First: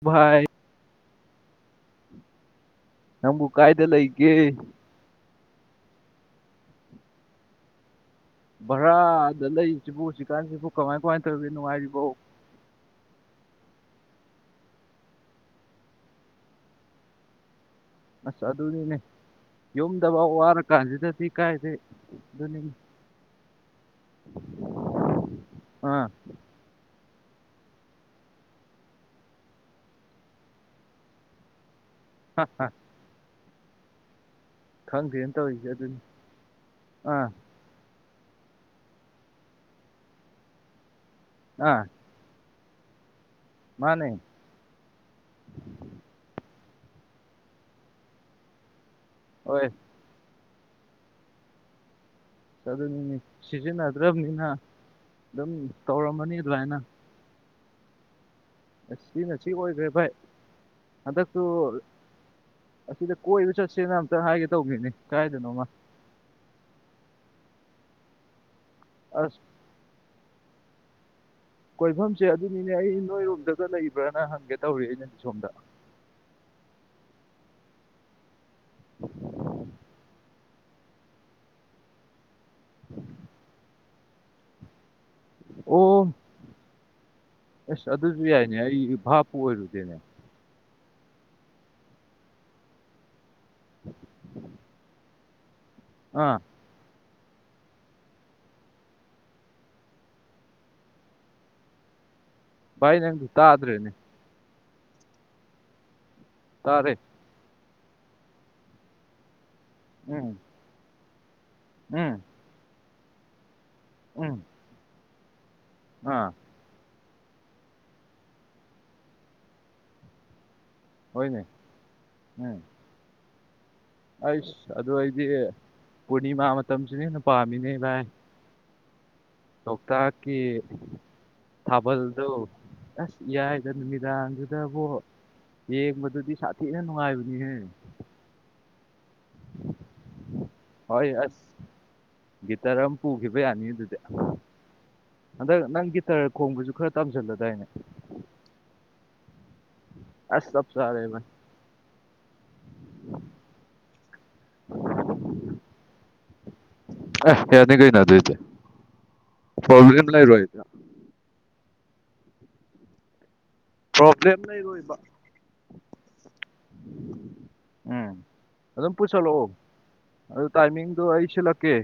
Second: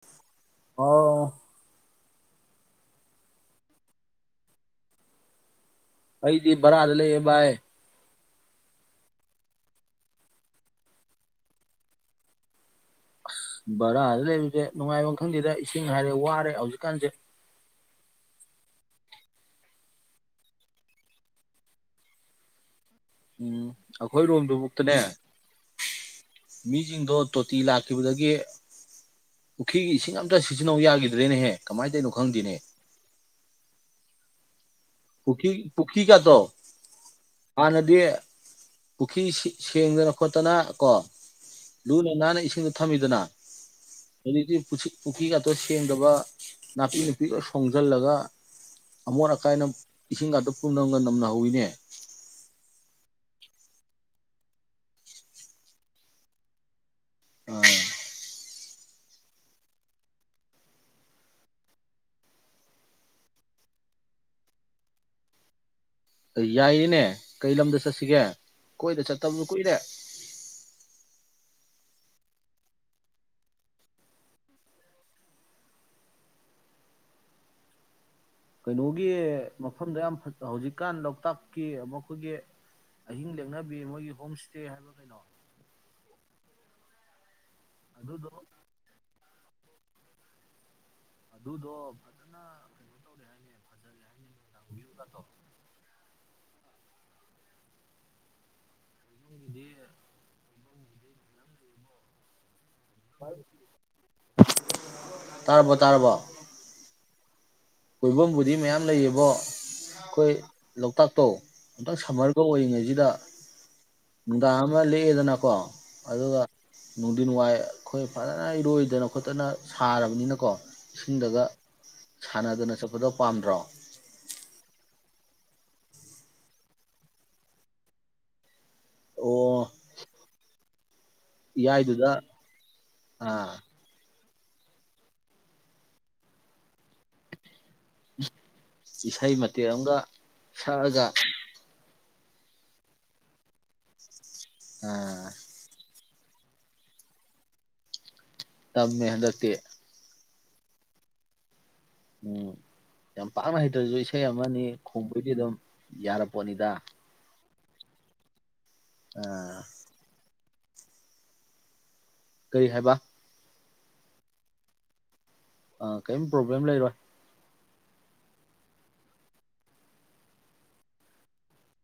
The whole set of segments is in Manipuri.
ꯗꯨꯚꯥꯏ ꯑꯣ ꯅꯪꯕꯨ ꯀꯥꯏꯗ ꯂꯩ ꯀꯦ ꯑꯩꯗꯤ ꯔꯗ ꯂꯩꯕꯥꯏ ꯚꯔꯥꯗ ꯂꯩꯔꯤꯁꯤꯕꯨ ꯍꯧꯖꯤꯛꯀꯥꯟꯁꯤꯕꯨ ꯀꯃꯥꯏ ꯀꯃꯥꯏꯅ ꯇꯧꯔꯤꯒ ꯅꯨꯡꯉꯥꯏꯔꯤꯔꯤꯕꯣ ꯕꯔꯥꯗ ꯂꯩꯕꯁꯦ ꯅꯨꯡꯉꯥꯏꯕ ꯈꯪꯗꯦꯗ ꯏꯁꯤꯡ ꯍꯥꯏꯔꯦ ꯋꯥꯔꯦ ꯍꯧꯖꯤꯛꯀꯥꯟꯁꯦ ꯑꯁ ꯑꯗꯨꯅꯤꯅꯦ ꯌꯨꯝꯗꯐꯥꯎ ꯋꯥꯔꯀꯥꯟꯁꯤꯗꯗꯤ ꯀꯥꯏꯗꯦ ꯑꯗꯨꯅꯤꯅꯦ ꯎꯝ ꯑꯩꯈꯣꯏ ꯔꯣꯝꯗꯨꯃꯨꯛꯇꯅꯦ ꯑꯥ ꯃꯤꯁꯤꯡꯗꯣ ꯇꯣꯇꯤ ꯂꯥꯛꯈꯤꯕꯗꯒꯤ ꯄꯨꯈ꯭ꯔꯤꯒꯤ ꯏꯁꯤꯡ ꯑꯝꯇ ꯁꯤꯖꯤꯟꯅꯧ ꯌꯥꯈꯤꯗ꯭ꯔꯦꯅꯦꯍꯦ ꯀꯃꯥꯏꯅ ꯇꯔꯤꯩꯅꯣ ꯈꯪꯗꯦꯅꯦ ꯄꯨ ꯈꯪꯗꯦꯅ ꯇꯧꯔꯤꯁꯦ ꯑꯗꯨꯅꯤ ꯄꯨꯈꯤ ꯀꯇꯣ ꯑꯥ ꯑꯅꯗꯤ ꯄꯨꯈ꯭ꯔꯤ ꯁꯦꯡꯗꯅ ꯈꯣꯠꯇꯅ ꯀꯣ ꯑꯥ ꯂꯨ ꯂꯩꯅꯦ ꯏꯁꯤꯡ ꯃ ꯊꯝꯃꯤꯗꯨꯅ ꯃꯥꯅꯦ ꯍꯧꯗꯤ ꯄꯨꯈ꯭ꯔꯤ ꯈꯇ ꯁꯦꯡꯗꯕ ꯅꯥꯄꯤ ꯅꯅꯥꯄꯤꯄꯤꯒ ꯁꯣꯡꯖꯔ ꯂꯒ ꯑꯃꯃꯣꯅ ꯀꯥꯏꯅ ꯍꯣꯏ ꯑꯁ ꯏꯒ ꯑꯗꯨ ꯄꯨꯝꯅꯝꯒ ꯅꯝꯅꯍꯧꯋꯤꯅꯦ ꯑꯗꯨꯅꯤꯅꯦ ꯁꯤꯖꯤꯟꯅꯗ꯭ꯔꯕꯅꯤꯅ ꯑꯗꯨꯝ ꯇꯧꯔꯝꯃꯅꯤ ꯑꯗꯨꯃꯥꯏꯅ ꯎꯝ ꯁꯤꯅ ꯁꯤ ꯑꯣꯏꯈ꯭ꯔꯦ ꯚꯥꯏ ꯍꯟꯗꯛꯇꯨ ꯑꯁꯤꯗ ꯀꯣꯏꯕ ꯆꯠꯁꯦꯅ ꯑꯝꯇ ꯍꯥꯏꯒꯦ ꯇꯧꯕꯒꯤꯅꯤ ꯀꯥꯏꯗꯅꯣꯃ ꯌꯥꯏꯌꯦꯅꯦ ꯀꯩ ꯂꯝꯗ ꯆꯠꯁꯤꯒꯦ ꯀꯣꯏꯗꯦ ꯆꯠꯠꯇ ꯑꯁ ꯀꯏꯗꯦ [inaudible] ꯀꯣꯏꯐꯝꯁꯦ ꯑꯗꯨꯅꯤꯅꯦ ꯑꯩ ꯅꯣꯏꯔꯣꯝꯗꯒ ꯂꯩꯕ꯭ꯔꯅ ꯍꯪꯒꯦ ꯇꯧꯔꯤ ꯑꯩꯅ ꯁꯣꯝꯗ ꯀꯩꯅꯣꯒꯤ ꯃꯐꯝꯗ ꯌꯥꯝ ꯐ ꯍꯧꯖꯤꯛꯀꯥꯟ ꯂꯣꯛꯇꯥꯛꯀꯤ ꯃꯈꯣꯏꯒꯤ ꯑꯍꯤꯡ ꯂꯦꯡꯅ ꯃꯣꯏꯒꯤ ꯍꯣꯝ ꯏꯁꯇꯦ ꯍꯥꯏꯕ ꯀꯩꯅꯣ ꯑꯣ ꯑꯁ ꯑꯗꯨꯁꯨ ꯑꯗꯨꯗꯣ ꯌꯥꯏꯅꯦ ꯑꯩ ꯚꯥꯞꯄꯨ ꯑꯣꯏꯔꯨꯗꯦꯅꯦ ꯑꯗꯨꯗꯣ ꯑꯗꯨꯅ ꯐꯖ ꯇꯣ ꯑꯥ ꯑꯩꯕꯒꯤꯗꯤꯗꯤ ꯌꯥꯝ ꯂꯩꯣ ꯏ ꯅꯪ ꯠꯇꯥ꯭ꯔꯦꯅꯦ ꯇꯔꯔꯕꯣ ꯇꯥꯔꯔꯕꯣ ꯇꯥꯔꯦ ꯀꯣꯏꯐꯝꯕꯨꯗꯤ ꯃꯌꯥꯝ ꯂꯩꯌꯦꯕꯣ ꯎꯝ ꯑꯩꯈꯣꯏ ꯂꯣꯛꯇꯥꯛ ꯇꯣ ꯑꯝꯇꯪ ꯎꯝ ꯁꯝꯃꯔꯒ ꯑꯣꯏꯔꯤꯉꯩꯁꯤ ꯗ ꯎꯝ ꯒꯃ ꯂꯩ ꯀꯗꯅꯀꯣ ꯑꯥ ꯑꯗꯨꯒ ꯅꯨꯡꯊꯤꯟ ꯋꯥꯏ ꯑꯩꯈꯣꯏ ꯐꯖꯅ ꯏꯔꯣꯏꯗꯅ ꯈꯣꯠꯇꯅ ꯁꯥꯔꯕꯅꯤꯅꯀꯣ ꯏꯁꯤꯡ ꯍꯣꯏꯅꯦ ꯗꯗ ꯍꯥꯟ ꯎꯝ ꯗꯅ ꯁꯄꯗꯣ ꯄꯥꯝꯗ꯭ꯔꯣ ꯑꯩꯁ ꯑꯗꯨ ꯑꯩꯗꯤ ꯄꯨꯔꯅꯤꯃꯥ ꯃꯇꯝꯁꯤꯅ ꯍꯦꯟꯅ ꯄꯥꯝꯃꯤꯅꯦ ꯚꯥꯏ ꯑꯣ ꯊꯣꯛꯣꯛꯣꯛꯇꯀꯤ ꯏꯌꯥꯏꯗꯨꯗ ꯊꯥꯕꯜꯗꯣ ꯑꯁ ꯑꯥ ꯌꯥꯏꯗ ꯅꯨꯃꯤꯗꯥꯡꯁꯨ ꯕꯨꯣ ꯌꯦꯡꯕꯗꯨꯗꯤ ꯁꯥꯊꯤꯅ ꯅꯨꯡꯉꯥꯏꯕꯅꯤꯍꯦ ꯏꯁꯩ ꯃꯇꯦꯛ ꯑꯃꯒ ꯁꯛꯑꯒ ꯍꯣꯏ ꯌꯥꯁ ꯒꯤꯇꯔ ꯑꯃ ꯄꯨꯈꯤꯕ ꯌꯥꯅꯤ ꯑꯗꯨꯗꯤ ꯑꯥ ꯑꯗ ꯅꯪ ꯀ ꯇꯔ ꯈꯣꯡꯕꯁꯨ ꯈꯔ ꯇꯥꯝꯁꯤꯜꯂꯗꯥꯏꯅꯦ ꯇꯞ ꯃꯦꯍꯟꯗꯛꯇ ꯑꯁꯂꯞ ꯁꯔꯦꯕ ꯎꯝ ꯌꯥꯝ ꯄꯥꯛꯅ ꯍꯩꯇ꯭ꯔꯁꯨ ꯏꯁꯩ ꯑꯃꯅꯤ ꯈꯣꯡꯕꯣꯏꯗꯤ ꯑꯗꯨꯝ ꯌꯥꯔꯄꯣꯠꯅꯤꯗ ꯍꯅꯤ ꯀꯩꯅꯅꯥꯗꯗꯦ ꯑꯥ ꯐ ꯂꯩꯥꯏ ꯔꯣꯏ [inaudible] ꯀꯔꯤ ꯍꯥꯏꯕ ꯄ꯭ꯔꯣꯕ꯭ꯂꯦꯝ ꯂꯩꯔꯣꯏꯕ ꯑ ꯀꯌꯨꯝ ꯄ꯭ꯔꯣꯕ꯭ꯂꯦꯝ ꯂꯩꯔꯣꯏ ꯎꯝ ꯑꯗꯨꯝ ꯄꯨꯁꯜꯂꯛꯑꯣ ꯑꯗꯨ ꯇꯥꯏꯃꯤꯡꯗꯣ ꯑꯩ ꯁꯤꯜꯂꯛꯀꯦ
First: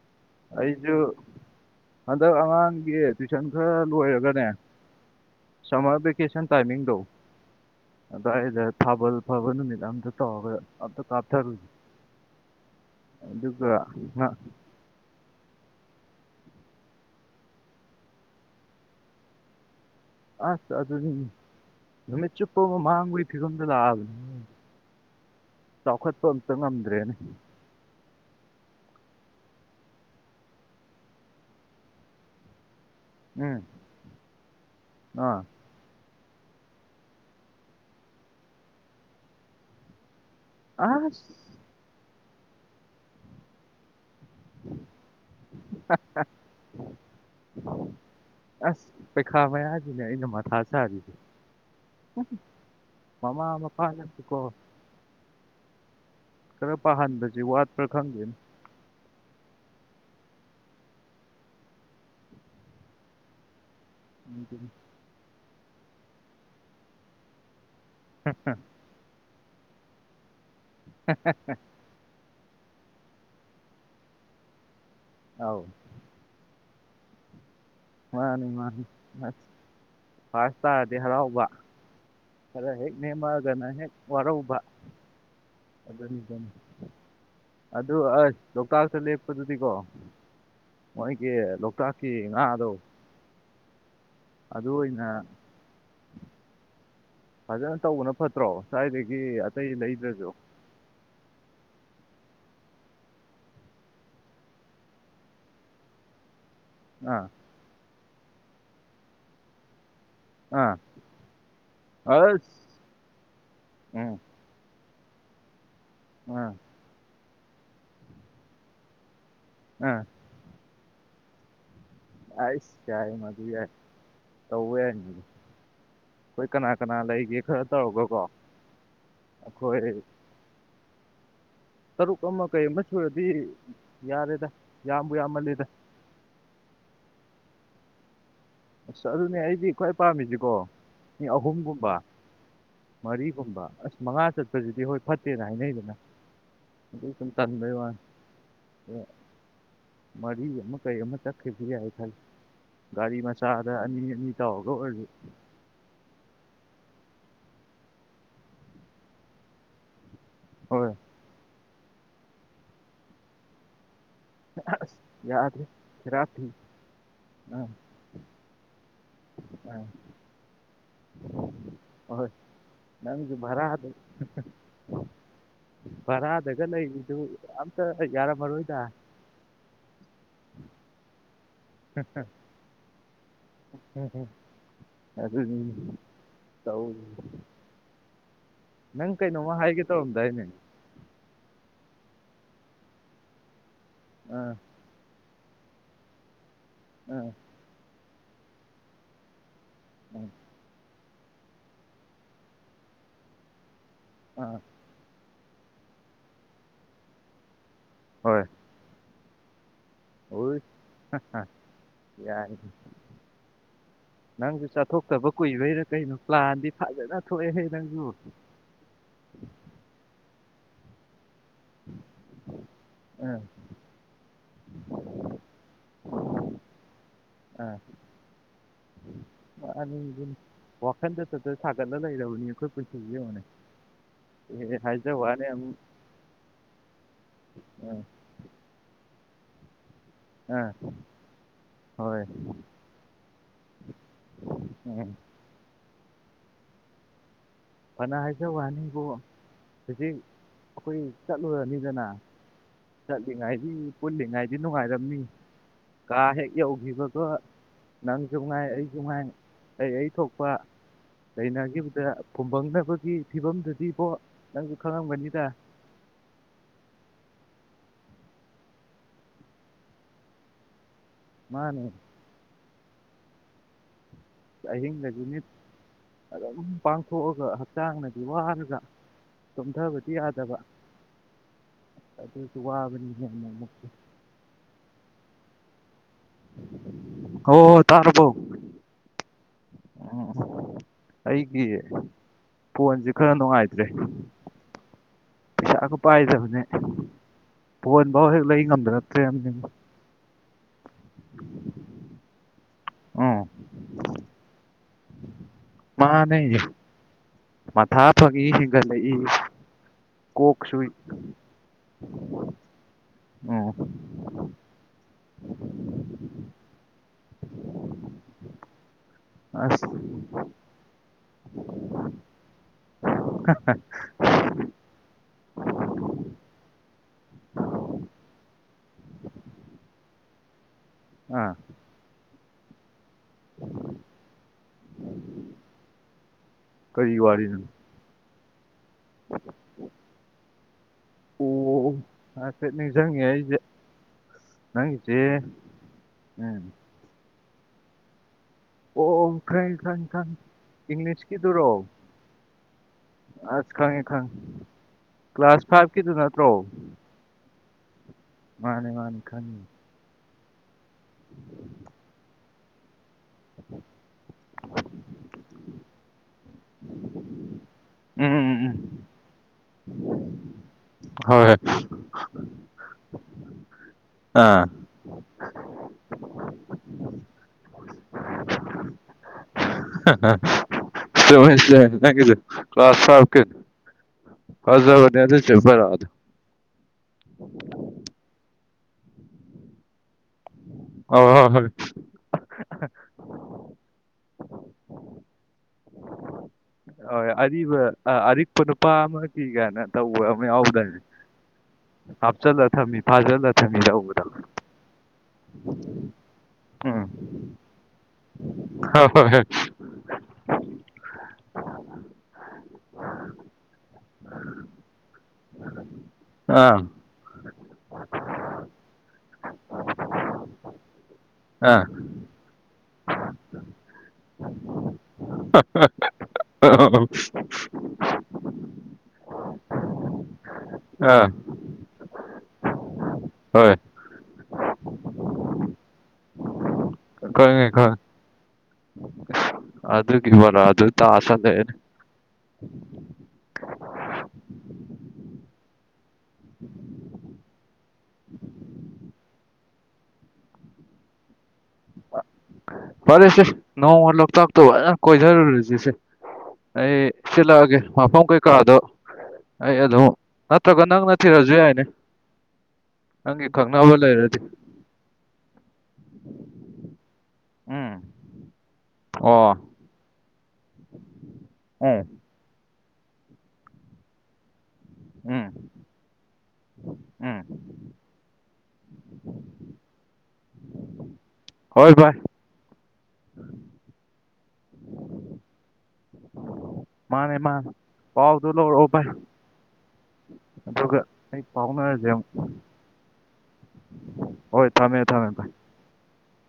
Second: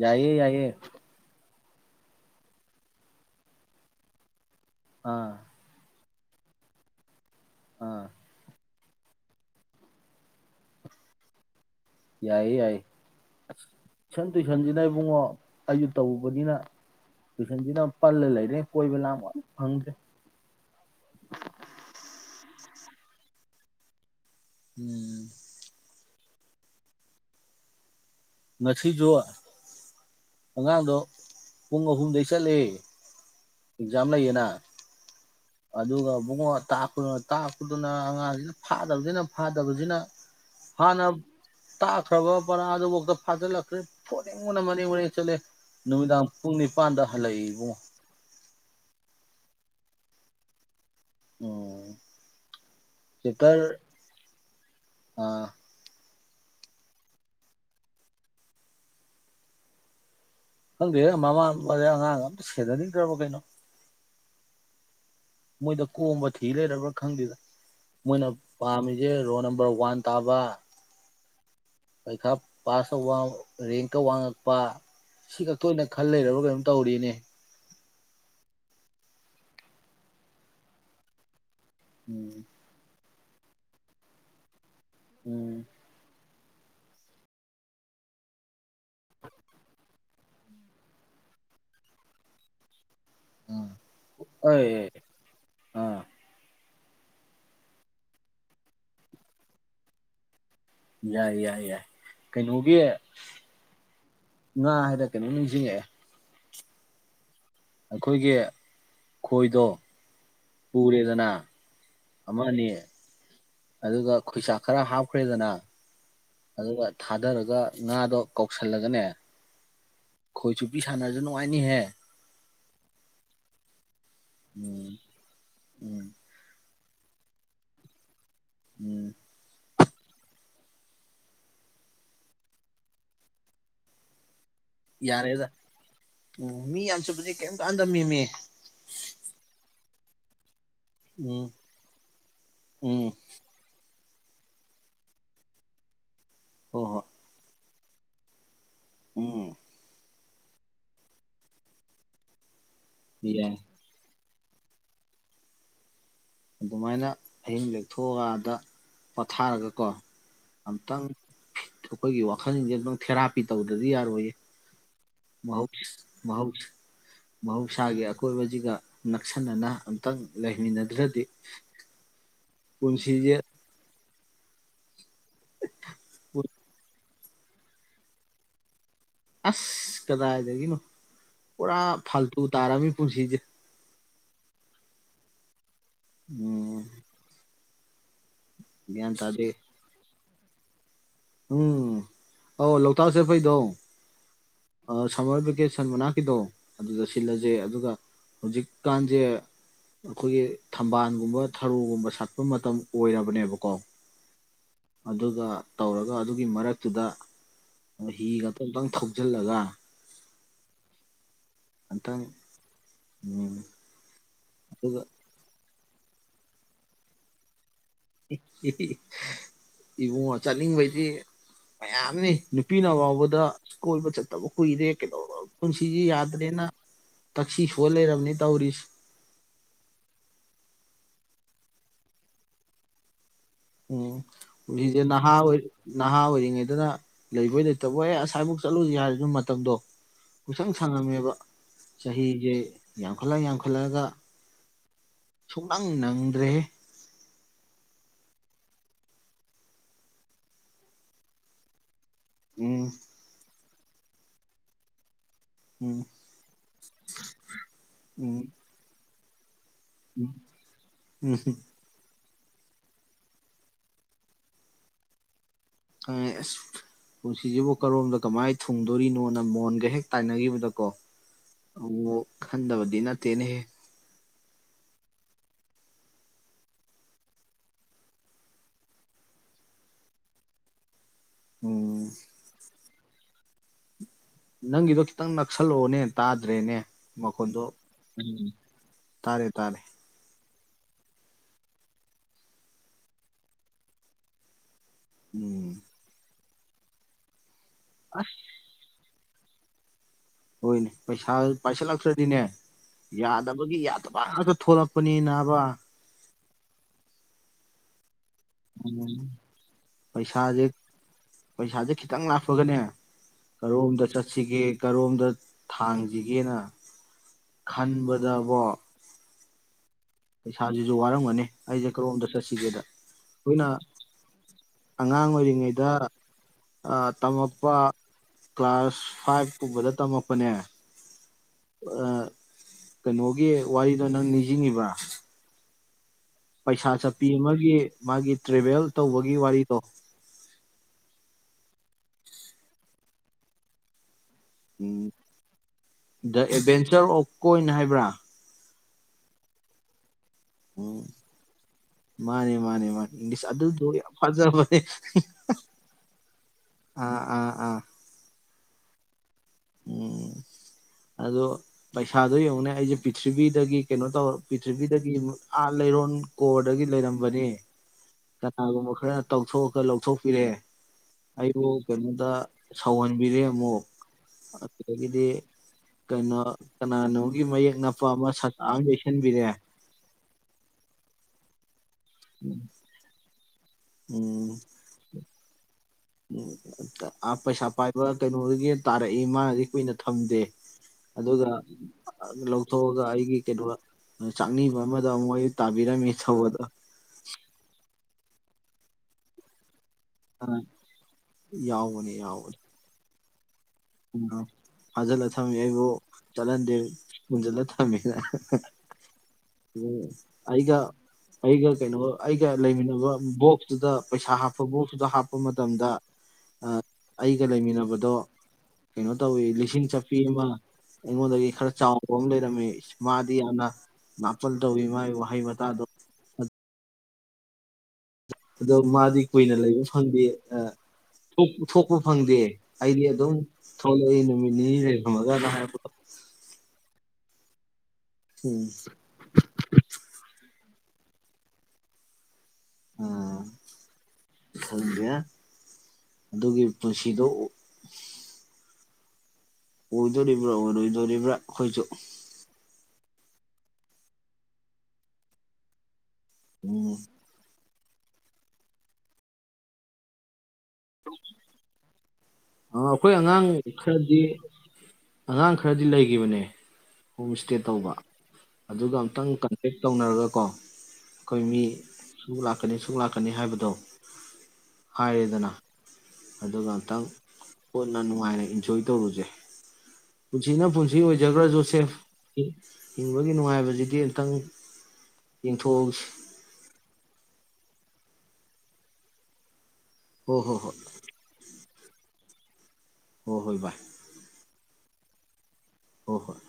ꯌꯥꯏꯌꯦ ꯌꯥꯏꯌꯦ ꯑꯩꯁꯨ ꯍꯟꯗꯛ ꯑꯉꯥꯡꯒꯤ ꯇꯨꯏꯁꯟ ꯈꯔ ꯂꯣꯏꯔꯒꯅꯦ ꯑꯥ ꯁꯝꯃꯔ ꯚꯦꯀꯦꯁꯟ ꯇꯥꯏꯃꯤꯡ ꯗꯣ ꯑꯥ ꯑꯗꯥꯢꯗ ꯊꯥꯕꯜ ꯐꯥꯕ ꯅꯨꯃꯤꯠ ꯑꯃꯗ ꯇꯧꯔꯒ ꯑꯝꯇ ꯀꯥꯞꯊꯔꯨꯖꯤ ꯌꯥꯏꯌꯦ ꯌꯥꯏꯌꯦ ꯑꯁ ꯇꯨꯢꯁꯟ ꯇꯨꯏꯁꯟꯁꯤꯅ ꯏꯕꯨꯡꯉꯣ ꯑꯩꯁꯨ ꯇꯧꯕꯅꯤꯅ ꯇꯨꯏꯁꯟꯁꯤꯅ ꯄꯜꯂ ꯂꯩꯔꯦ ꯀꯣꯏꯕ ꯂꯥꯡ ꯐꯪꯗ꯭ꯔꯦ ꯑꯁ ꯑꯗꯨ ꯎꯝ ꯅꯃꯤ ꯆꯨꯞꯞꯄ ꯃꯥꯥꯡꯕꯒꯤ ꯐꯤꯚꯝꯗ ꯂꯥꯛꯑꯕꯅꯤꯅꯦ ꯎꯝ ꯆꯥꯎꯈꯠꯄ ꯑꯝꯇ ꯉꯝꯗ꯭ꯔꯦꯅꯦ ꯉꯁꯤꯁꯨ ꯑꯉꯥꯡꯗꯣ ꯄꯨꯡ ꯑꯍꯨꯝꯗꯩ ꯆꯠꯂꯦ ꯎꯝ ꯑꯦꯛꯖꯥꯝ ꯂꯩꯌꯦꯅ ꯑꯥ ꯑꯗꯨꯒ ꯕꯨꯡꯉꯣ ꯇꯥꯛꯄꯗꯨꯅ ꯇꯥꯛꯄꯗꯨꯅ ꯑꯉꯥꯡꯁꯤꯅ ꯐꯥꯗꯅꯤꯅ ꯐꯥꯗꯕꯁꯤꯅ ꯑ [unintelligible] ꯄꯥꯔꯥꯗꯨꯕꯥꯎ ꯐꯥꯖꯤꯂꯛꯇ꯭ꯔꯦ ꯐꯨꯅꯤꯡꯕꯅ ꯃꯔꯦꯡ ꯃꯔꯦꯡ ꯆꯠꯂꯦ ꯅꯨꯃꯤꯗꯥꯡ ꯄꯨꯡ ꯅꯤꯄꯥꯟꯗ ꯍꯜꯂꯛꯏ ꯏꯕꯨꯡꯣ ꯑꯁ ꯄꯩꯈꯥ ꯃꯌꯥꯁꯤꯅꯦ ꯑꯩꯅ ꯃꯊꯥ ꯁꯥꯥꯔꯤ ꯎꯝ ꯃꯃꯥ ꯆꯦꯞꯇꯔ ꯃꯄꯥꯅꯕꯀꯣ ꯑ ꯈꯔ ꯄꯍꯥꯟꯕꯖꯤ ꯋꯥꯠ ꯄꯔ ꯈꯪꯗꯦꯅꯦ ꯈꯪꯗꯦ ꯃꯃꯥ ꯑꯉꯥꯡꯒ ꯑꯇ ꯁꯦꯗꯅꯤꯡꯗ꯭ꯔꯕꯣ ꯀꯩꯅꯣ ꯎꯝ ꯃꯣꯏꯗ ꯀꯣꯝꯕ ꯊꯤ ꯂꯩꯔꯕ꯭ꯔꯥ ꯈꯪꯗꯦꯗ ꯃꯣꯏꯅ ꯄꯝꯃꯤꯖꯦ ꯔꯣꯜ ꯅꯝꯕꯔ ꯅꯝꯕꯔ ꯋꯥꯟ ꯇꯥꯕ ꯍ ꯍ ꯍ ꯄꯩꯈꯥ ꯄꯥꯁ ꯇꯧꯕ ꯔꯦꯡꯀ ꯋꯥꯡꯉꯛꯄ ꯁꯤ ꯑꯧ ꯈꯛꯇꯣꯏꯅ ꯈꯜ ꯂꯩꯔꯕ ꯀꯩꯅꯣ ꯇꯧꯔꯤꯅꯦ ꯃꯥꯅꯤ ꯃꯥꯅꯤ ꯐꯥꯁ ꯇꯥꯔꯗꯤ ꯍꯔꯥꯎꯕ ꯎꯝ ꯅꯦꯝꯃꯒꯅ ꯍꯦꯛ ꯋꯥꯔꯧꯕ ꯎꯝ [unintelligible] ꯑꯗꯨ ꯑꯁ ꯂꯣꯛꯇꯥꯛꯇ ꯂꯦꯛꯞꯄꯗꯨꯗꯤꯀꯣ ꯃꯣꯏꯒꯤ ꯂꯣꯛꯇꯥꯛꯀꯤ ꯉꯥꯗꯣ ꯑꯗ ꯑꯩ ꯏ ꯑꯥ ꯐꯖꯅ ꯇꯧꯕꯅ ꯐꯠꯇ꯭ꯔꯣ ꯁ꯭ꯥꯏꯏꯗꯒꯤ ꯑꯇꯩ ꯂꯩꯗ꯭ꯔꯁꯨ ꯌꯥꯏ ꯌꯥꯏ ꯌꯥꯏ ꯀꯩꯅꯣꯒꯤ ꯉꯥ ꯍꯥꯏꯅ ꯀꯩꯅꯣꯝ ꯅꯤꯡꯁꯤꯡꯉꯛꯑꯦ ꯑꯥ ꯑꯩꯈꯣꯏꯒꯤ ꯈꯣꯏꯗꯣ ꯑꯥ ꯄꯨꯔꯦꯗꯅ ꯑꯁ ꯑꯃꯅꯤ ꯑꯗꯨꯒ ꯎꯝ ꯈꯣꯏꯆꯥꯛ ꯈꯔ ꯍꯥꯞ ꯈꯣꯏꯦꯗꯅ ꯑꯥ ꯑꯗꯨ ꯊꯥꯗ ꯑꯗꯨꯒ ꯉꯥꯗꯣ ꯀꯧꯁꯜꯂꯒꯅꯦ ꯑꯝ ꯅꯨꯄꯤ ꯁꯥꯟꯅꯁꯨ ꯅꯨꯡꯉꯥꯏꯅꯤꯍꯦ ꯑꯁ ꯌꯥꯏ ꯃꯗꯨ ꯌꯥ ꯇꯧ ꯎꯝ ꯎꯝ ꯑꯩꯣꯏ ꯀꯅꯥ ꯀꯅꯥ ꯂꯩꯒꯦ ꯈꯔ ꯇꯧꯔꯒ ꯎꯝ ꯀꯣ ꯍꯣꯏꯦ ꯇꯔꯨꯛ ꯑꯃ ꯀꯔꯤ ꯑꯃ ꯁꯨꯔꯗꯤ ꯌꯥꯔꯦꯗ ꯌꯥꯝꯕꯨ ꯌꯥꯝꯃꯜꯂꯤꯗ ꯎ ꯃꯤ ꯌꯥꯝꯟꯁꯨꯄꯗꯤ ꯀꯩꯝꯇ ꯍꯟꯗꯝꯃꯤꯃꯤ ꯑꯁ ꯑꯗꯨꯅꯦ ꯑꯩꯗꯤ ꯈ꯭ꯋꯥꯏ ꯄꯥꯝꯃꯤꯁꯤꯀꯣ ꯃꯤ ꯎꯝ ꯑꯍꯨꯝꯒꯨꯝꯕ ꯎꯝ ꯃꯔꯤꯒꯨꯝꯕ ꯑꯁ ꯃꯉꯥ ꯆꯠꯄꯁꯤꯗꯤ ꯍꯣꯏ ꯐꯠꯇꯦꯅ ꯍꯥꯏꯅꯩꯗꯅ ꯍꯣꯏ ꯍꯣꯏ ꯆꯗ ꯋꯥ ꯎꯝ ꯃꯔꯤ ꯑꯃ ꯀꯩ ꯑꯃ ꯆꯦꯁꯤ ꯍꯥꯏ ꯈ ꯌꯥꯏ ꯆꯥꯗ ꯑꯅꯤ ꯑꯅꯤ ꯆꯥꯎꯒ ꯑꯣꯏ ꯑꯗꯨꯃꯥꯏꯅ ꯑꯍꯤꯡ ꯂꯦꯛꯊꯣꯛꯑꯀꯗ ꯄꯣꯊꯥꯔꯒꯀꯣ ꯍꯣꯏ ꯑꯇꯥꯡ ꯑꯩꯈꯣꯏꯒꯤ ꯋꯥꯈꯜꯁꯤꯡꯁꯦ ꯇꯪ ꯊꯦꯔꯥꯄꯤ ꯇꯧꯗ꯭ꯔꯗꯤ ꯌꯥ ꯑꯁ ꯌꯥꯗ꯭ꯔꯦ ꯁꯦꯔꯥ ꯊꯤ ꯑꯥ ꯃꯍꯧꯁꯥꯒꯤ ꯑꯀꯣꯏꯕꯁꯤꯒ ꯅꯛꯁꯤꯟꯅꯅ ꯑꯃꯨꯛꯇꯪ ꯂꯩꯃꯤꯟꯅ ꯑꯍꯣꯏ ꯅꯪꯒꯤ ꯄꯨꯟꯁꯤꯁꯦ ꯔꯗ [unintelligible] ꯕꯔꯥꯗꯒ ꯂꯩ ꯑꯝꯇ ꯌꯥꯔꯝ ꯃꯥꯔꫭꯏꯗ ꯑꯁ ꯀꯗꯥꯏꯗꯒꯤꯅꯣ ꯄꯨꯔ ꯐꯜꯇꯨ ꯇꯔꯃꯤ ꯄꯨꯟꯁꯤꯖꯦ ꯎꯝ ꯑꯗꯨꯅꯤꯅꯦ ꯎꯝ ꯇꯧꯔꯤꯖꯦ ꯅꯪ ꯒ꯭ꯌꯥꯟ ꯇꯥꯗꯦ ꯀꯩꯩꯅꫭꯝꯃ ꯍꯥꯏꯒꯦ ꯇꯧꯔꯝ ꯗꯥꯏꯅꯦ ꯎꯝ ꯑꯥꯎ ꯂꯣꯛꯇꯥꯠ ꯆꯠꯄꯩꯗꫭ ꯑꯥ ꯑ ꯁꯝꯃ꯭ꯔꯥ ꯕꯤꯀꯦꯁꯟ ꯃꯅꯥꯛꯀꯤꯗꯣ ꯑꯗꯨꯗ ꯑꯥ ꯁꯤꯜꯂꯁꯦ ꯑꯗꯨꯒ ꯍꯧꯖꯤꯛꯀꯥꯟꯖꯦ ꯑꯩꯈꯣꯏꯒꯤ ꯊꯝꯕꯥꯜ ꯒꯨꯝꯕ ꯊꯔꯣꯒꯨꯝꯕ ꯁꯠꯄ ꯃꯇꯝ ꯑꯣꯏꯔꯕꯅꯦꯕꯀꯣ ꯑꯥ ꯑꯗꯨꯒ ꯇꯧꯔꯒ ꯑꯗꯨꯒꯤ ꯃꯔꯛꯇꯨꯗ ꯍꯣꯏ ꯍꯤꯒꯗꫭ ꯑꯝꯇꯪ ꯊꯧ ꯖꯜꯂꯒ ꯑꯝꯇꯪ [unintelligible] ꯌꯥꯏ ꯎꯝ ꯅꯪꯖꯨ ꯑꯗꯨꯒ ꯆꯥꯠꯊꯣꯛꯇꯕ ꯀꯨꯏꯕꯩꯔ ꯀꯩꯅꯣ ꯄ꯭ꯂꯥꯟꯗꯤ ꯐꯖꯅ ꯊꯣꯛꯑꯦ ꯍꯩ [unintelligible] ꯏꯕꯨꯨꯉꫭ ꯆꯠꯅꯤꯡꯕꯗꯤ ꯃꯌꯥꯝꯅꯤ ꯅꯨꯄꯤꯅ ꯑꯥ ꯐꯥꯎꯕꯗ ꯀꯣꯏꯕ ꯆꯠꯇꯕ ꯀꯨꯏꯔꯦ ꯀꯩꯗꯧ ꯄꯨꯟꯁꯤꯖꯤ ꯌꯥꯗꯔꯦꯅ ꯇꯛꯁꯤ ꯁꯣꯟ ꯂꯩꯔꯕꯅꯤ ꯇꯧꯔꯤꯁꯤ ꯑꯅꯤ ꯋꯥꯈꯟꯗ ꯆꯠꯊ ꯁꯥꯒꯠꯂ ꯂꯩꯔꯕꯅꯤ ꯑꯩꯈꯣꯏ ꯄꯨꯟꯁꯤꯁꯦ ꯌꯦꯡꯉꫭꯅꯦ ꯎꯝ ꯄꯨꯟꯖꯤꯁꯦ ꯅꯍꯥ ꯑꯃꯨꯛ ꯅꯍꯥ ꯑꯣꯏꯔꯤꯉꯩꯗꯅ ꯂꯩꯕꯣꯏ ꯂꯩꯇꯕ ꯑꯥ ꯑꯦ ꯉꯁꯥꯏꯃꯨꯛ ꯆꯠꯂꯨꯁꯤ ꯍꯥꯏ ꯑꯗꯨ ꯃꯇꯝꯗꫭ ꯑꯥ ꯎꯁꯪ ꯁꯪꯉꯝꯃꯦꯕ ꯍꯣꯏ ꯆꯍꯤꯁꯦ ꯌꯥꯝꯈꯠꯂ ꯌꯥꯝꯈꯠꯂꯛꯒ ꯎꯝ ꯁꯨꯡꯅꯪ ꯅꯪꯗ꯭ꯔꯦꯌꯦ ꯐꯅ ꯍꯥꯏꯖꯋꯥꯅꯤꯕꯨ ꯍꯧꯖꯤꯛ ꯑꯩꯈꯣꯏ ꯆꯠꯂꯨꯔꯅꯤꯗꯅ ꯎꯝ ꯆꯠꯂꯤꯉꯥꯏ ꯄꯨꯜꯂꯤꯉꯥꯏꯗꯤ ꯅꯨꯡꯉꯥꯏꯔꯝꯅꯤ ꯎꯝ ꯀꯥ ꯍꯦꯛ ꯌꯧꯈꯤꯕꯗꯣ ꯎꯝ ꯅꯪꯁꯨꯉꯥꯏ ꯑꯩꯁꯨ ꯉꯥꯏ ꯑꯩ ꯑꯩ ꯊꯣꯛꯄ ꯎꯝ ꯂꯩꯅꯈꯤꯕꯗ ꯈꯨꯝꯕꯪꯅꯕꯒꯤ ꯐꯤꯕꯝꯗꯨꯗꯤꯕꯣ ꯅꯪꯁꯨ ꯈꯪꯉꯝꯒꯅꯤꯗ ꯑꯁ ꯄꯨꯟꯁꯤꯁꯤꯕꯨ ꯀꯔꯣꯝꯗ ꯀꯃꯥꯏꯅ ꯊꯨꯡꯗꯣꯔꯤꯅꯣꯅ ꯃꯣꯟꯒ ꯍꯦꯛ ꯇꯥꯏꯅꯈꯤꯕꯗꯀꯣ ꯃꯥꯅꯦ ꯏꯟꯅ ꯇꯅ ꯍ ꯑꯍꯤꯡꯗꯒꯤ ꯃꯤꯠ ꯑꯗꯨꯝ ꯄꯥꯡꯊꯣꯛꯑꯒ ꯍꯛꯆꯥꯡꯅꯗꯤ ꯋꯥꯔꯒ ꯇꯣꯝꯊꯕꯗꯤ ꯌꯥꯗꯕ ꯎꯝ ꯑꯗꯨꯁꯨ ꯋꯥ ꯎꯦ ꯅꯪꯒꯤꯗꯣ ꯈꯤꯇꯪ ꯅꯛꯁꯜꯂꯛꯑꯣꯅꯦ ꯇꯥꯗ꯭ꯔꯦꯅꯦ ꯃꯨꯛ ꯃꯈꯣꯟꯗꯣ ꯑꯣ ꯇꯥꯔꯕꯣ ꯎꯝ ꯇꯥꯔꯦ ꯇꯥꯥꯔꯦ ꯎꯝ ꯑꯩꯒꯤ ꯐꯣꯟꯁꯦ ꯈꯔ ꯅꯨꯡꯉꯥꯏꯇ꯭ꯔꯦ ꯎꯝ ꯄꯩꯁꯥꯒ ꯄꯥꯏꯗꯕꯅꯦ ꯄꯟꯕ ꯍꯦ ꯂꯩ ꯉꯝꯗꯅ ꯀ ꯍꯣꯏꯅꯦ ꯄꯩꯁꯥ ꯄꯩꯁꯥ ꯂꯥꯛꯇ꯭ꯔꯗꯤꯅꯦ ꯎꯝ ꯌꯥꯗꯕꯒꯤ ꯌꯥꯗꯕꯒ ꯊꯣꯔꯛ ꯄꯨꯅꯤ ꯅꯕ [unintelligible] ꯃꯊꯥꯞ ꯊ ꯏ ꯏ ꯎꯝ ꯄꯩꯁꯥꯁꯦ ꯄꯩꯁꯥꯁꯦ ꯈꯤꯇꯪ ꯂꯥꯛꯄꯒꯅꯦ ꯎꯝ ꯀꯔꯣꯝꯗ ꯆꯠꯁꯤꯒꯦ ꯀꯔꯣꯝꯗ ꯊꯥꯡꯁꯤꯒꯦꯅ ꯈꯟꯕꯗꯕꯣ ꯑ ꯄꯩꯁꯥꯁꯤꯁꯨ ꯋꯥꯔꯝꯒꯅꯤ ꯑꯩꯁꯦ ꯀꯔꯣꯝꯗ ꯆꯠꯁꯤꯒꯦꯗ ꯑꯩꯈꯣꯏꯅ ꯑꯉꯥꯡ ꯑꯣꯏꯔꯤꯉꯩꯗ ꯇꯝꯃꯛꯄ ꯀ꯭ꯂꯥꯁ ꯐꯥꯏꯚꯀꯨꯝꯕꯗ ꯇꯝꯃꯛꯄꯅꯦ ꯑꯥ ꯀꯩꯅꯣꯒꯤ ꯋꯥꯔꯤꯗꯣ ꯅꯪ ꯅꯤꯡꯁꯤꯡꯉꯤꯕ꯭ꯔꯥ ꯄꯩꯁꯥ ꯀꯔꯤ ꯆꯠꯞꯄꯤ ꯋꯥꯔꯤꯅꯣ ꯑꯃꯒꯤ ꯃꯥꯒꯤ ꯇ꯭ꯔꯤꯕꯦꯜ ꯇꯧ ꯋꯥꯒꯤꯤ ꯋꯥꯂꯤ ꯇ ꯑꯣ ꯍꯥꯏꯐꯦꯠ ꯅꯤꯡꯁꯤꯡꯪꯉꯦ ꯑꯩꯁꯦ ꯎꯝ ꯅꯪꯒꯤꯁꯦ ꯗ ꯎꯝ ꯑꯦꯚꯦꯟꯆꯔ ꯑꯣꯐ ꯀꯣꯏꯅ ꯍꯥꯏꯕ꯭ꯔꯥ ꯑꯣ ꯈ꯭ꯔ ꯈꯪ ꯈꯪ ꯎꯝ ꯃꯥꯅꯦ ꯃꯥꯅꯦ ꯃꯥꯅꯤ ꯑꯁ ꯑꯗꯨꯗꯣ ꯈꯪꯉꯦ ꯌꯥꯝ ꯈꯪꯉꯦ ꯐꯖꯕꯅꯦꯦ ꯀ꯭ꯂꯥꯁ ꯐꯥꯏꯚꯀꯤꯗꯨ ꯅꯠꯇ꯭ꯔꯣ ꯑꯥ ꯑꯥ ꯑꯥ ꯃꯥꯅꯦ ꯃꯥꯅꯦ ꯈꯅꯤ ꯎꯝ ꯑꯗꯣ ꯄꯩꯁꯥꯗꯣ ꯌꯦꯡꯉꯅꯦ ꯑꯩꯁꯦ ꯄꯤꯔꯤꯊꯤꯕꯤꯗꯒꯤ ꯀꯩꯅꯣ ꯇꯧꯔ ꯄꯤꯔꯤꯊꯤꯕꯤꯗꯒꯤ ꯑꯥꯠ ꯂꯩꯔꯣꯟ ꯀꯣꯔꯗꯒꯤ ꯂꯩꯔꯝꯕꯅꯤ ꯎꯝ ꯎꯝ ꯎꯝ ꯀꯅꯥꯒꯨꯝꯕ ꯈꯔ ꯇꯧꯊꯣꯛꯎ ꯈ ꯂꯧꯊꯣꯛꯄꯤꯔꯦ ꯍꯣꯏ ꯍꯣꯏ ꯑꯕꯨ ꯀꯩꯅꯣꯗ ꯁꯋꯥꯅꯤ ꯕꯤꯔꯃꯨ ꯑꯥ ꯍꯗꯤ ꯀꯩꯅꯣ ꯀꯅꯥꯅꯣꯒꯤ ꯃꯌꯦꯛ ꯅꯄ ꯑꯃ ꯁꯥꯛ ꯑꯃ ꯌꯩꯁꯟꯕꯤꯔꯦ ꯊ ꯗ ꯀ꯭ꯂꯥꯁ ꯐ ꯀ ꯐ ꯑꯗꯨ ꯆꯦꯄꯔꯗ ꯎꯝ ꯄꯩꯁꯥ ꯄꯥꯏꯕ ꯀꯩꯅꯣꯗꯒꯤ ꯇꯥꯔꯛꯏ ꯃꯥꯅꯗꯤ ꯀꯨꯏꯅ ꯊꯝꯗꯦ ꯍꯣꯏ ꯑꯗꯨꯒ ꯍꯣꯏ ꯍꯣꯏ ꯂꯧꯊꯣꯛꯑꯒ ꯑꯩꯒꯤ ꯀꯩꯅꯣ ꯑ ꯆꯥꯛꯅꯤꯡꯕ ꯑꯃꯗ ꯃꯣꯏ ꯇꯥꯕꯤꯔꯝꯃꯤ ꯊꯧꯕꯗꯣ ꯍꯣꯏ ꯑꯔꯤꯕ ꯑꯔꯤꯛꯄ ꯅꯨꯄꯥ ꯑꯃꯒꯤꯒꯅ ꯇꯧꯕ ꯑꯃ ꯌꯥꯎꯗ ꯍꯥꯞꯆꯜꯂ ꯊꯝꯃꯤ ꯍꯖ ꯎ ꯐꯥꯖꯤꯜꯂ ꯊꯝꯃꯦ ꯑꯩꯕꯨ ꯆꯠꯍꯟꯗꯦ ꯎꯝ ꯍꯨꯟꯖꯤꯜꯂ ꯊꯝꯃꯦ ꯍꯣꯏ ꯍꯣꯏ ꯍꯣꯏ ꯑꯩꯒ ꯑꯩꯒ ꯀꯩꯅꯣ ꯑꯩꯒ ꯂꯩꯃꯤꯟꯅꯕ ꯕꯣꯛꯁꯇꯨꯗ ꯄꯩꯁꯥ ꯍꯥꯞꯄ ꯕꯣꯛꯁꯇꯨꯗ ꯍꯥꯞꯄ ꯃꯇꯝꯗ ꯑꯥ ꯑꯩꯒ ꯂꯩꯃꯤꯟꯅꯕꯗꯣ ꯀꯩꯅꯣ ꯇꯧꯋꯤ ꯂꯤꯁꯤꯡ ꯆꯄꯤ ꯑꯃ ꯑꯩꯉꯣꯟꯗꯒꯤ ꯈꯔ ꯑꯥ ꯆꯥꯎꯕ ꯑꯃ ꯂꯩꯔꯝꯃꯤ ꯃꯥꯗꯤ ꯌꯥꯝꯅ ꯅꯥꯄꯜ ꯇꯧꯋꯤ ꯃꯥꯒꯤ ꯋꯥꯍꯩ ꯋꯥꯇꯥꯗꯣ ꯑ ꯑꯗꯣ ꯃꯥꯗꯤ ꯀꯨꯏꯅ ꯂꯩꯕ ꯐꯪꯗꯦ ꯑꯥ ꯊꯣꯛꯄ ꯐꯪꯗꯦ ꯑꯩꯗꯤ ꯑꯗꯨꯝ ꯍꯣꯏ ꯊꯣꯛꯂꯛꯏ ꯅꯨꯃꯤꯠ ꯅꯤꯅꯤ ꯂꯩꯔꯝꯃꯒꯅ ꯍꯥꯏꯔꯛꯄꯗ ꯀꯣꯏꯅꯦ ꯀ ꯑꯗꯨꯒ ꯏꯕꯂ ꯑꯗꯨ ꯇꯁꯗ ꯑ ꯊꯪꯒ ꯑꯗꯨꯒꯤ ꯄꯨꯟꯁꯤꯗꯣ [unintelligible] ꯑꯣꯏꯗꯣꯔꯤꯕ꯭ꯔꯥ ꯑꯣꯏꯔꯣꯏꯗꯣꯔꯤꯕ꯭ꯔꯥ ꯑꯩꯈꯣꯏꯁꯨ ꯐꯔꯦꯁꯦ ꯅꯣꯡꯃ ꯂꯧꯣꯛ ꯊꯥꯛ ꯇꯧꯖꯅ ꯀꯣꯏ ꯔꯔꯤꯁꯤꯁꯦ ꯎꯝ ꯑꯩ ꯆꯂꯑꯦ ꯃꯐꯝ ꯀꯩꯀꯥꯗꯣ ꯑꯩ ꯑꯗꯨꯝ ꯅꯠꯇ꯭ꯔ ꯀ ꯅꯪ ꯅꯔꯁꯨꯨ ꯌꯥꯅꯦ ꯑ ꯑꯩꯈꯣꯏ ꯑꯉꯥꯡ ꯈꯔꯗꯤ ꯂꯩꯔꯗꯤ ꯑꯉꯥꯡ ꯈꯔꯗꯤ ꯂꯩꯈꯤꯕꯅꯦꯣ ꯇꯧꯕ ꯎꯝ ꯑꯗꯨꯒ ꯑꯃ ꯑꯣ ꯀꯇꯦꯛ ꯇꯔ ꯑꯗꯨꯒꯀꯣꯡ ꯑꯩꯈꯣꯏ ꯃꯤ ꯎꯝ ꯁ ꯂꯥꯛ ꯂꯥꯛꯀꯅꯤ ꯁꯨꯛ ꯂꯥꯛꯀꯅꯤ ꯍꯥꯏꯕꯗꯣ ꯍꯥꯏꯔꯦꯗꯅ ꯎꯝ ꯑꯗꯨꯒ ꯑꯨꯇꯪ ꯎꯝ ꯍꯣꯅ ꯅꯨꯡꯉꯥꯏꯔꯦ ꯏꯟꯖꯣꯏ ꯇꯧꯔꯨꯁꯦ ꯄꯨꯅ ꯄꯨꯁꯤ ꯑꯣꯏ ꯖꯒꯔꯁꯨꯣꯁꯦ ꯍꯣꯏ ꯚꯥꯏ ꯍꯤꯡꯕꯒꯤ ꯅꯨꯡꯉꯥꯏꯕꯁꯤꯗꯤ ꯑꯝꯇꯪ ꯌꯦꯡꯊꯣꯛꯎꯁꯤ ꯃꯥꯅꯦ ꯃꯥ ꯄꯥꯎꯗꯨꯂꯕ ꯍ ꯍꯣꯏ ꯍꯣꯏ ꯄꯥꯎꯅꯖꯦꯝ ꯍꯣꯏ ꯍꯣꯏ ꯚ ꯍꯣꯏ ꯊꯃꯦ ꯊꯃꯦꯥꯏ ꯍꯣꯏ ꯍꯣꯏ